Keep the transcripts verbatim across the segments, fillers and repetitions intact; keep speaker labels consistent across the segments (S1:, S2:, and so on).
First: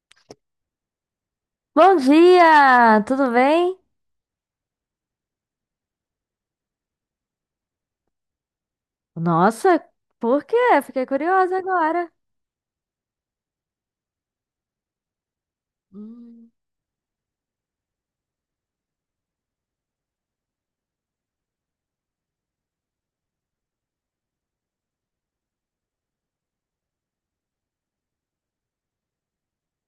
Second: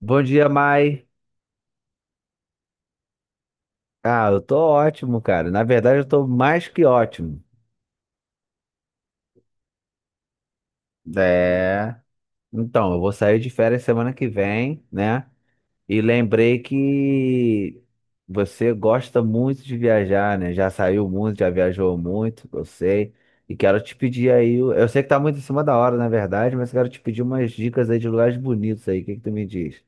S1: Bom dia, Mai.
S2: Bom dia, tudo bem?
S1: Ah, eu tô ótimo, cara. Na verdade, eu tô mais que ótimo.
S2: Nossa, por quê? Fiquei curiosa
S1: É.
S2: agora.
S1: Então, eu vou sair de férias semana que vem, né? E
S2: Hum.
S1: lembrei que você gosta muito de viajar, né? Já saiu muito, já viajou muito, eu sei. E quero te pedir aí. Eu sei que tá muito em cima da hora, na verdade, mas quero te pedir umas dicas aí de lugares bonitos aí. O que que tu me diz?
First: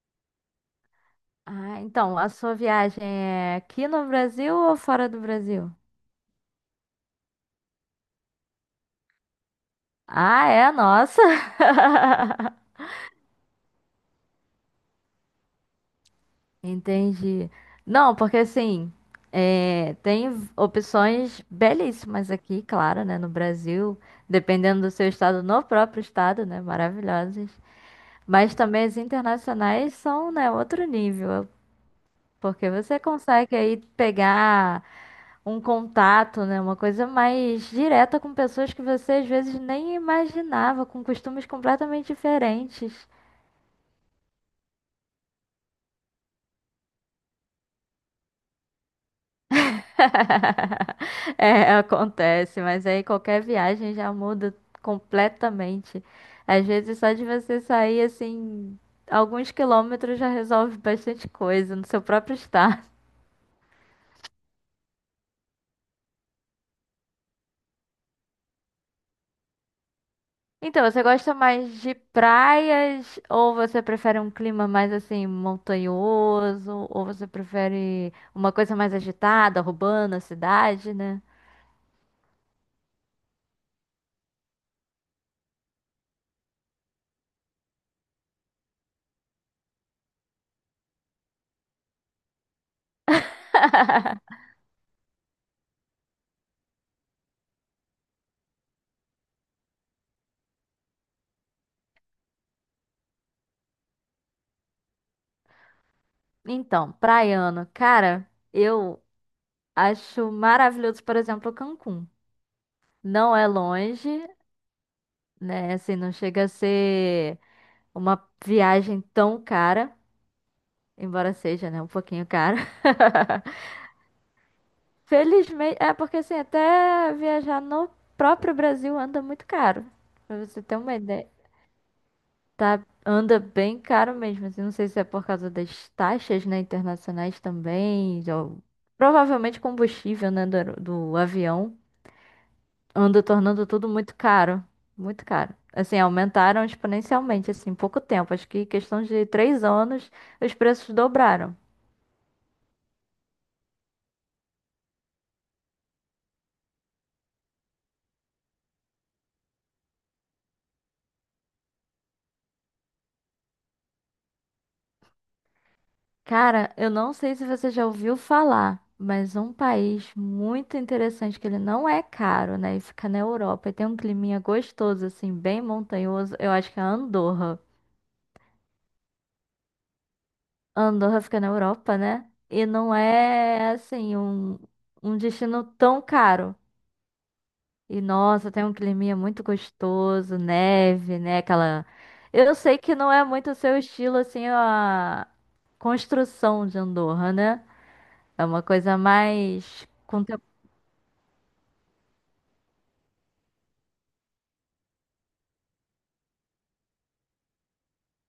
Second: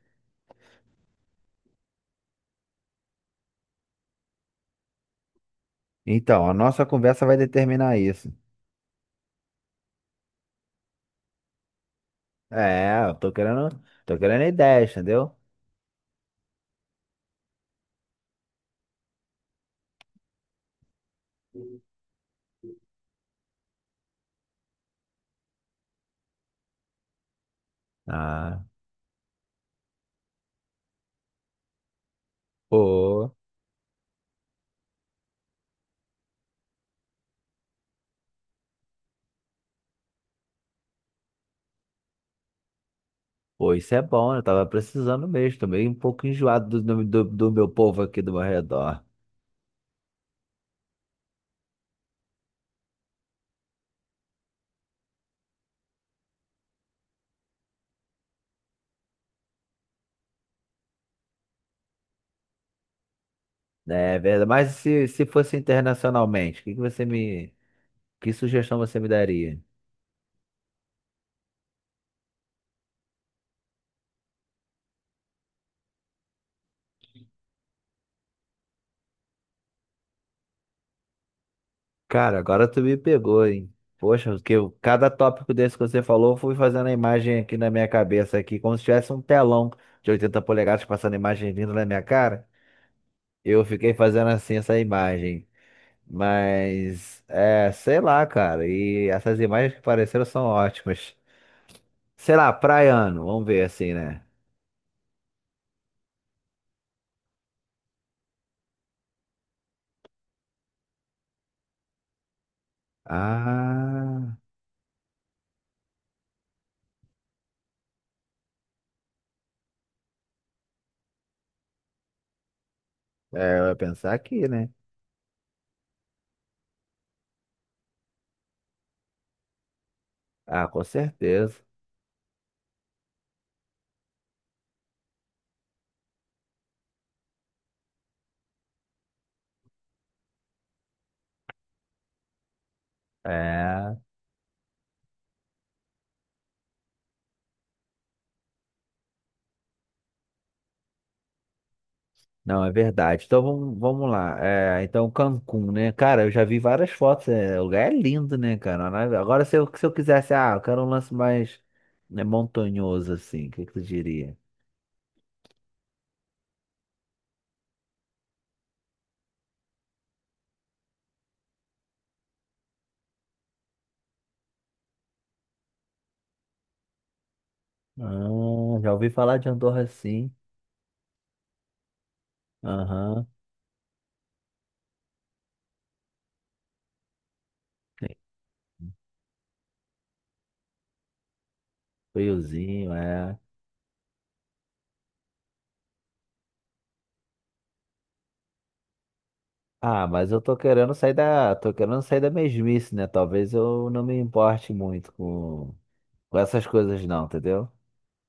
S2: Ah, então, a sua viagem é aqui no Brasil ou fora do Brasil?
S1: Então, a nossa conversa vai determinar isso.
S2: Ah, é? Nossa!
S1: É, eu tô querendo, tô querendo ideias, entendeu?
S2: Entendi. Não, porque assim, é, tem opções belíssimas aqui, claro, né, no Brasil, dependendo do seu estado, no próprio estado, né, maravilhosas. Mas
S1: Ah.
S2: também as internacionais são, né, outro nível. Porque você
S1: Pô,
S2: consegue aí pegar um contato, né? Uma coisa mais direta com pessoas que você às vezes nem imaginava, com costumes completamente diferentes.
S1: pô, isso é bom, eu tava precisando mesmo, tô meio um pouco enjoado do, do, do meu povo aqui do meu redor.
S2: É, acontece, mas aí qualquer viagem já muda completamente. Às vezes só de você sair assim, alguns quilômetros já resolve bastante coisa no seu próprio estado.
S1: É verdade, mas se, se fosse internacionalmente, o que que você me, que sugestão você me daria?
S2: Então, você gosta mais de praias ou você prefere um clima mais assim montanhoso ou você prefere uma coisa mais agitada, urbana, cidade, né?
S1: Cara, agora tu me pegou, hein? Poxa, porque eu- cada tópico desse que você falou, eu fui fazendo a imagem aqui na minha cabeça aqui, como se tivesse um telão de oitenta polegadas passando a imagem vindo na minha cara. Eu fiquei fazendo assim essa imagem. Mas, é, sei lá, cara. E essas imagens que apareceram são ótimas. Sei lá, praiano, vamos ver assim, né?
S2: Então, praiano, cara, eu acho maravilhoso, por exemplo, Cancún. Não é longe,
S1: Ah,
S2: né? Assim, não chega a ser uma viagem tão cara, embora seja, né, um pouquinho cara.
S1: é, eu ia pensar aqui, né?
S2: Felizmente, é porque assim, até viajar no próprio Brasil anda muito caro. Pra você
S1: Ah,
S2: ter
S1: com
S2: uma ideia,
S1: certeza.
S2: tá? Anda bem caro mesmo. Assim, não sei se é por causa das taxas, né, internacionais também, ou provavelmente combustível, né, do, aero- do avião, anda tornando tudo
S1: É,
S2: muito caro, muito caro. Assim, aumentaram exponencialmente, assim, em pouco tempo. Acho que em questão de três anos, os preços dobraram.
S1: não, é verdade. Então vamos, vamos lá. É, então Cancún, né? Cara, eu já vi várias fotos. É, o lugar é lindo, né, cara? Na- Agora, se eu, se eu quisesse, ah, eu quero um lance mais, né, montanhoso, assim, o que que tu diria?
S2: Cara, eu não sei se você já ouviu falar, mas um país muito interessante, que ele não é caro, né? E fica na Europa e tem um climinha gostoso, assim, bem montanhoso. Eu acho que é Andorra.
S1: Ah, já ouvi falar de Andorra, sim.
S2: Andorra fica na Europa, né? E não
S1: Aham.
S2: é, assim, um, um destino tão caro. E nossa, tem um climinha muito gostoso, neve, né? Aquela. Eu sei
S1: Friozinho,
S2: que não é
S1: é.
S2: muito o seu estilo, assim, a construção de Andorra, né? É uma coisa mais.
S1: Ah, mas eu tô querendo sair da, tô querendo sair da mesmice, né? Talvez eu não me importe muito com, com essas coisas não, entendeu?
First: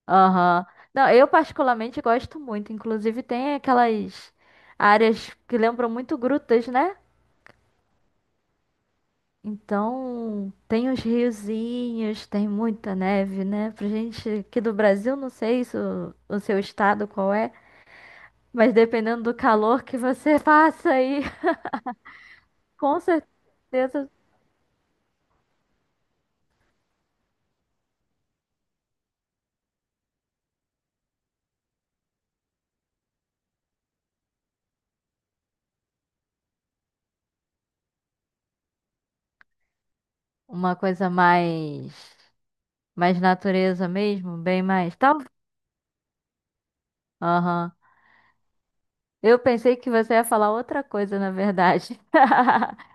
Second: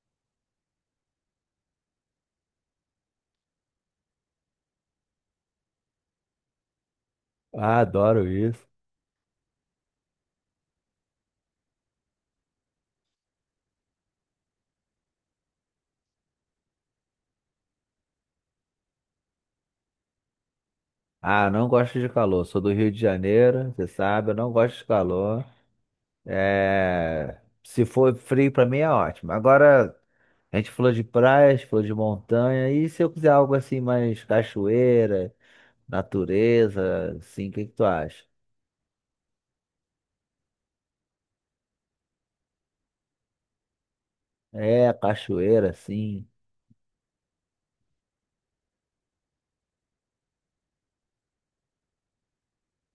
S2: Aham. Não, eu particularmente gosto muito. Inclusive tem aquelas áreas que lembram muito grutas, né?
S1: Ah, adoro isso.
S2: Então tem os riozinhos, tem muita neve, né? Pra gente aqui do Brasil, não sei se o, o seu estado qual é, mas dependendo do calor que você passa aí,
S1: Ah, não gosto de calor. Sou do Rio de
S2: com
S1: Janeiro, você
S2: certeza
S1: sabe, eu não gosto de calor. É, se for frio pra mim é ótimo. Agora, a gente falou de praias, falou de montanha, e se eu quiser algo assim mais cachoeira, natureza, assim, o que que tu acha?
S2: uma coisa mais mais natureza mesmo, bem
S1: É,
S2: mais tal.
S1: cachoeira, sim.
S2: Aham. Eu pensei que você ia falar outra coisa, na verdade.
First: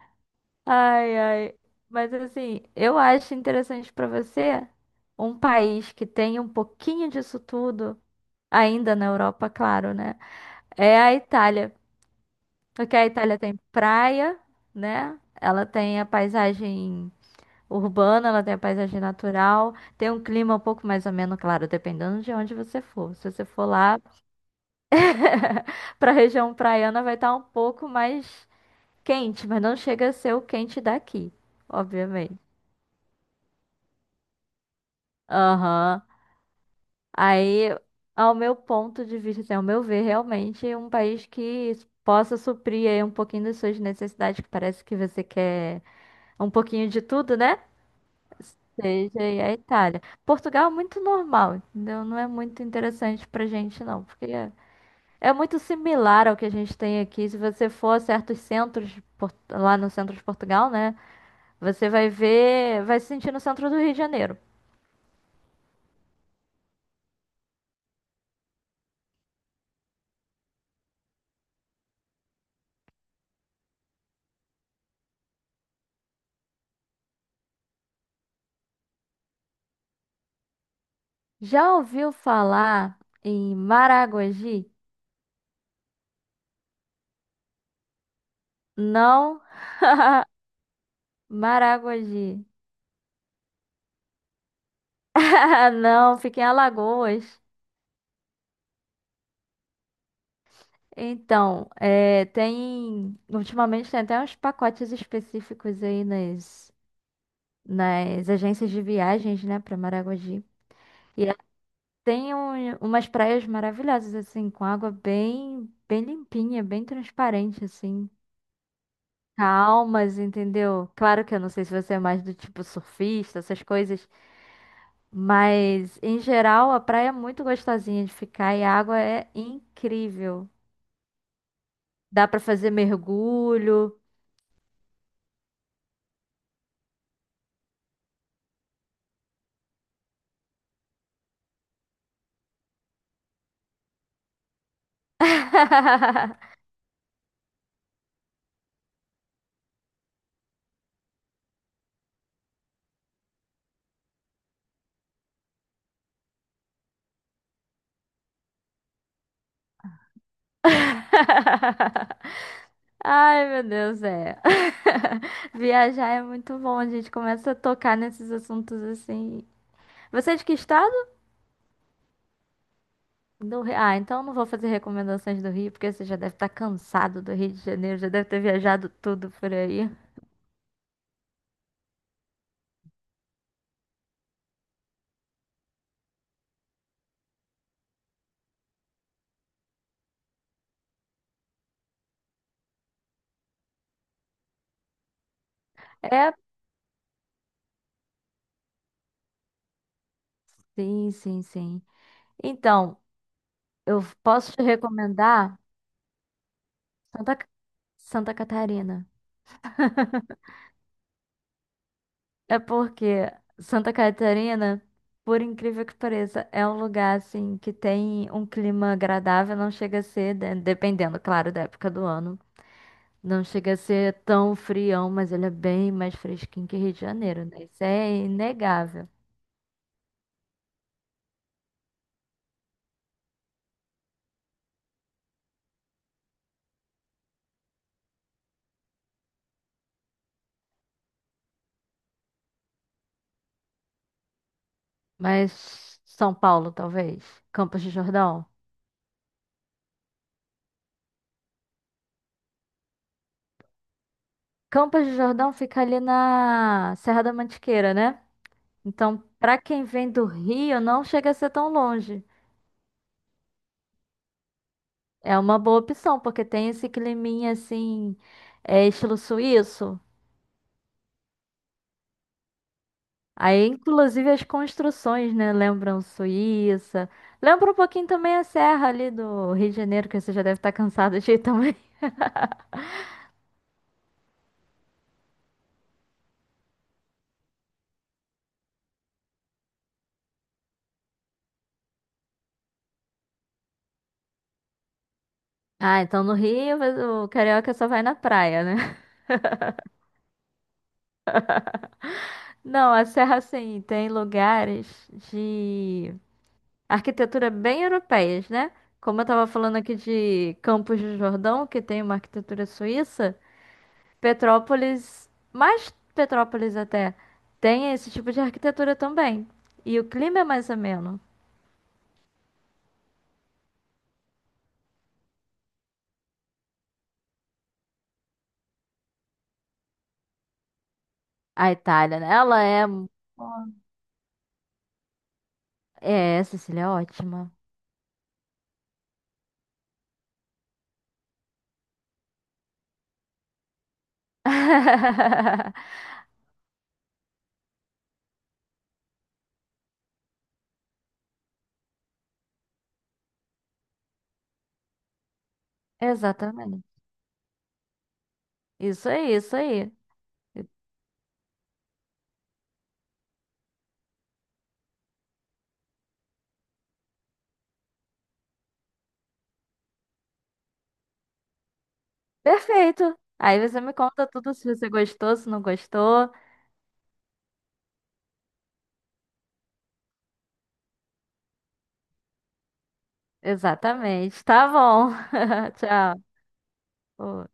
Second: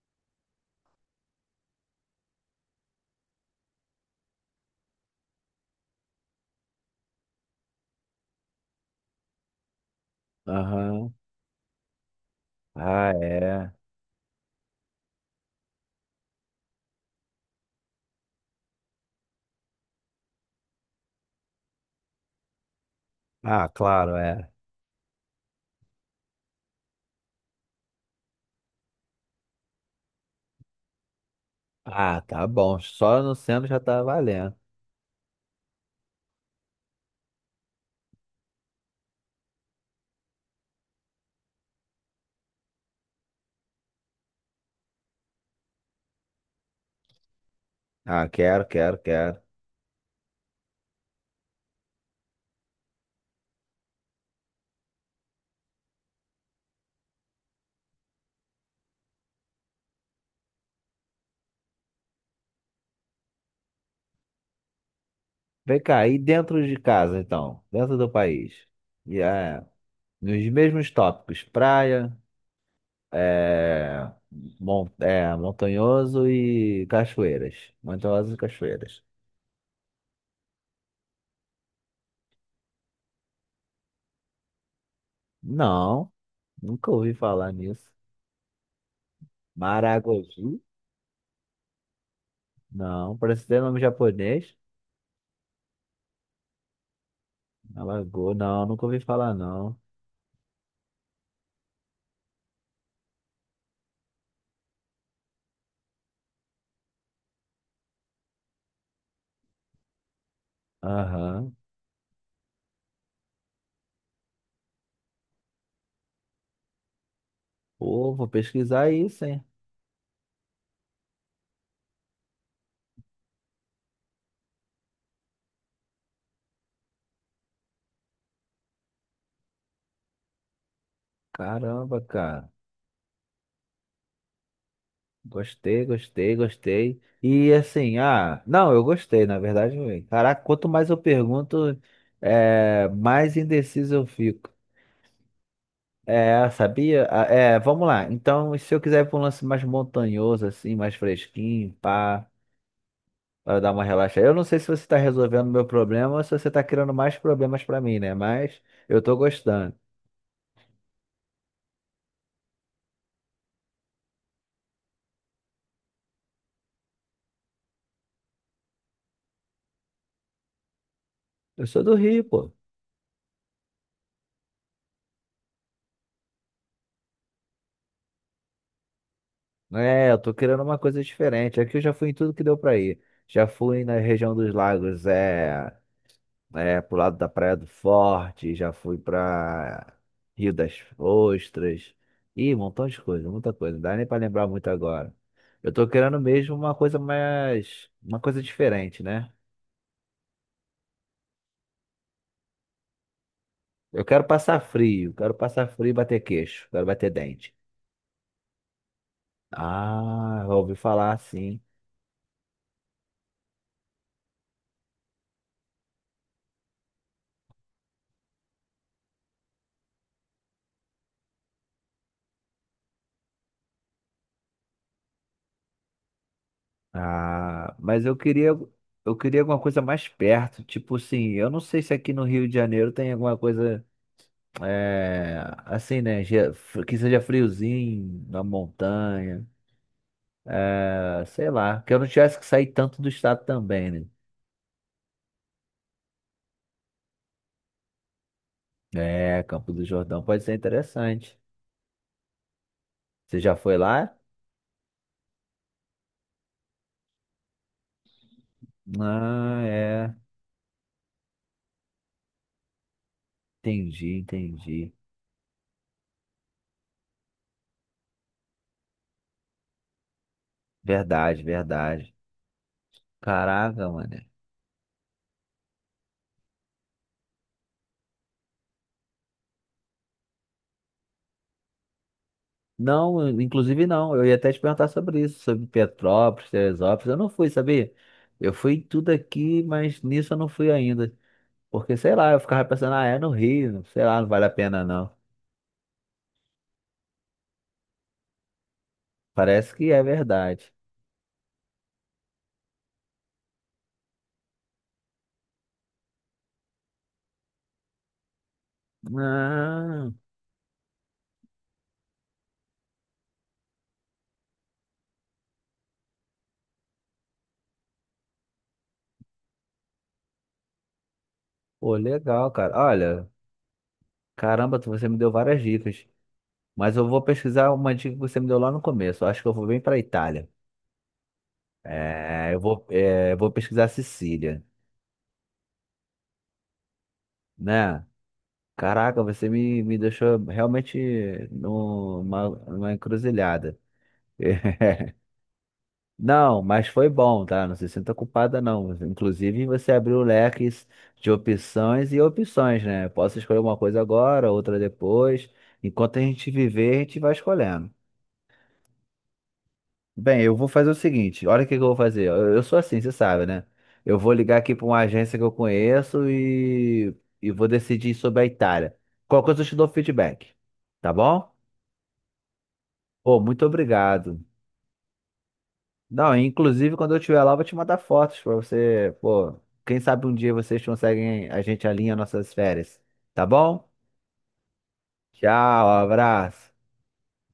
S2: Ai, ai. Mas assim, eu acho interessante para você um país que tem um pouquinho disso tudo, ainda na Europa, claro, né? É a
S1: Aham.
S2: Itália. Porque a
S1: Ah,
S2: Itália tem
S1: é.
S2: praia, né? Ela tem a paisagem urbana, ela tem a paisagem natural, tem um clima um pouco mais ameno, claro, dependendo de onde você for. Se você for
S1: Ah,
S2: lá
S1: claro, é.
S2: para a região praiana, vai estar um pouco mais quente, mas não chega a ser o quente daqui,
S1: Ah,
S2: obviamente.
S1: tá bom. Só no centro já tá valendo.
S2: Aham. Aí, ao meu ponto de vista, assim, ao meu ver, realmente um país que possa suprir aí um pouquinho das suas necessidades, que parece que você quer um pouquinho de tudo, né?
S1: Ah, quero, quero,
S2: Seja
S1: quero.
S2: aí a Itália. Portugal é muito normal, entendeu? Não é muito interessante pra gente, não, porque é é muito similar ao que a gente tem aqui. Se você for a certos centros, de Por- lá no centro de Portugal, né? Você vai ver, vai se sentir no centro do Rio de Janeiro.
S1: Vem cá, e dentro de casa, então? Dentro do país. E é, nos mesmos tópicos, praia, é, mon- é, montanhoso e cachoeiras. Montanhosos e cachoeiras.
S2: Já ouviu falar em Maragogi?
S1: Não, nunca ouvi falar nisso.
S2: Não.
S1: Maragogi?
S2: Maragogi.
S1: Não, parece ter nome japonês.
S2: Ah, não, fica em Alagoas.
S1: Alagoas, não, nunca ouvi falar, não.
S2: Então, é, tem. Ultimamente tem até uns pacotes específicos aí nas, nas agências de viagens, né, para Maragogi. E ela
S1: Aham.
S2: tem um- umas praias maravilhosas, assim, com água bem, bem limpinha, bem transparente, assim.
S1: Pô, vou pesquisar isso, hein?
S2: Calmas, entendeu? Claro que eu não sei se você é mais do tipo surfista, essas coisas. Mas, em geral, a praia é muito gostosinha de ficar e a água é incrível.
S1: Caramba,
S2: Dá pra
S1: cara.
S2: fazer mergulho.
S1: Gostei, gostei, gostei. E assim, ah, não, eu gostei, na verdade. eu- Caraca, quanto mais eu pergunto, é, mais indeciso eu fico. É, sabia? Ah, é, vamos lá. Então, se eu quiser ir pra um lance mais montanhoso, assim, mais fresquinho, pá, para dar uma relaxada. Eu não sei se você tá resolvendo meu problema ou se você tá criando mais problemas pra mim, né? Mas eu tô gostando.
S2: Ai, meu Deus, é. Viajar é muito bom, a gente começa a tocar nesses assuntos assim. Você é de que estado?
S1: Eu sou do Rio, pô.
S2: Do Rio. Ah, então eu não vou fazer recomendações do Rio, porque você já deve estar cansado do Rio de Janeiro, já deve ter viajado tudo por aí.
S1: É, eu tô querendo uma coisa diferente. Aqui eu já fui em tudo que deu pra ir. Já fui na região dos lagos, é, é pro lado da Praia do Forte, já fui pra Rio das Ostras. Ih, um montão de coisa, muita coisa. Não dá nem pra lembrar muito agora. Eu tô querendo
S2: É,
S1: mesmo uma coisa mais, uma coisa diferente, né?
S2: sim, sim, sim. Então, eu
S1: Eu quero
S2: posso
S1: passar
S2: te
S1: frio, quero
S2: recomendar
S1: passar frio e bater queixo, quero bater
S2: Santa, Ca-
S1: dente.
S2: Santa Catarina.
S1: Ah, eu ouvi falar sim.
S2: É porque Santa Catarina, por incrível que pareça, é um lugar assim que tem um clima agradável, não chega a ser, de- dependendo, claro, da época do ano, não chega a ser tão frião, mas ele é bem mais fresquinho que Rio de Janeiro, né?
S1: Ah,
S2: Isso
S1: mas eu
S2: é
S1: queria,
S2: inegável.
S1: eu queria alguma coisa mais perto, tipo assim, eu não sei se aqui no Rio de Janeiro tem alguma coisa é, assim, né, ge- que seja friozinho, na montanha, ah, sei lá, que eu não tivesse que sair tanto do estado também, né?
S2: Mas São Paulo, talvez, Campos de Jordão.
S1: É, Campo do Jordão pode ser interessante. Você já foi lá?
S2: Campos de Jordão fica ali na Serra da Mantiqueira, né? Então, pra
S1: Ah,
S2: quem vem
S1: é,
S2: do Rio, não chega a ser tão longe.
S1: entendi, entendi.
S2: É uma boa opção, porque tem esse climinha assim, é, estilo suíço.
S1: Verdade, verdade.
S2: Aí,
S1: Caraca, mano.
S2: inclusive, as construções, né? Lembram Suíça. Lembra um pouquinho também a serra ali do Rio de Janeiro, que você já deve estar cansado de ir também.
S1: Não, inclusive não. Eu ia até te perguntar sobre isso, sobre Petrópolis, Teresópolis. Eu não fui, sabia? Eu fui em tudo aqui, mas nisso eu não fui ainda. Porque, sei lá, eu ficava pensando, ah, é no Rio, sei lá, não vale a pena não.
S2: Ah, então no Rio, mas o carioca só vai na praia, né?
S1: Parece que é verdade.
S2: Não, a serra, assim, tem lugares de arquitetura bem europeias, né? Como eu tava falando aqui
S1: Ah,
S2: de Campos do Jordão, que tem uma arquitetura suíça. Petrópolis, mais Petrópolis até, tem esse tipo de arquitetura também. E o clima é mais ameno.
S1: pô, legal, cara. Olha, caramba, tu- você me deu várias dicas. Mas eu vou pesquisar uma dica que você me deu lá no começo. Eu acho que eu vou bem pra Itália.
S2: A Itália, né?
S1: É, eu
S2: Ela
S1: vou,
S2: é.
S1: é, eu vou pesquisar Sicília,
S2: É, Sicília é ótima.
S1: né? Caraca, você me, me deixou realmente numa, numa encruzilhada. Não, mas foi bom, tá? Não se sinta culpada, não. Inclusive, você abriu leques de opções e opções, né? Posso escolher uma coisa agora, outra depois. Enquanto a gente
S2: Exatamente.
S1: viver, a gente vai escolhendo.
S2: Isso aí, isso aí.
S1: Bem, eu vou fazer o seguinte: olha o que que eu vou fazer. Eu, eu sou assim, você sabe, né? Eu vou ligar aqui para uma agência que eu conheço e, e vou decidir sobre a Itália. Qualquer coisa eu te dou feedback, tá bom?
S2: Perfeito.
S1: Pô,
S2: Aí
S1: muito
S2: você me conta
S1: obrigado.
S2: tudo se você gostou, se não gostou.
S1: Não, inclusive quando eu estiver lá, eu vou te mandar fotos pra você. Pô, quem sabe um dia vocês conseguem, a gente alinha nossas férias. Tá bom?
S2: Exatamente. Tá bom.
S1: Tchau, abraço.
S2: Tchau.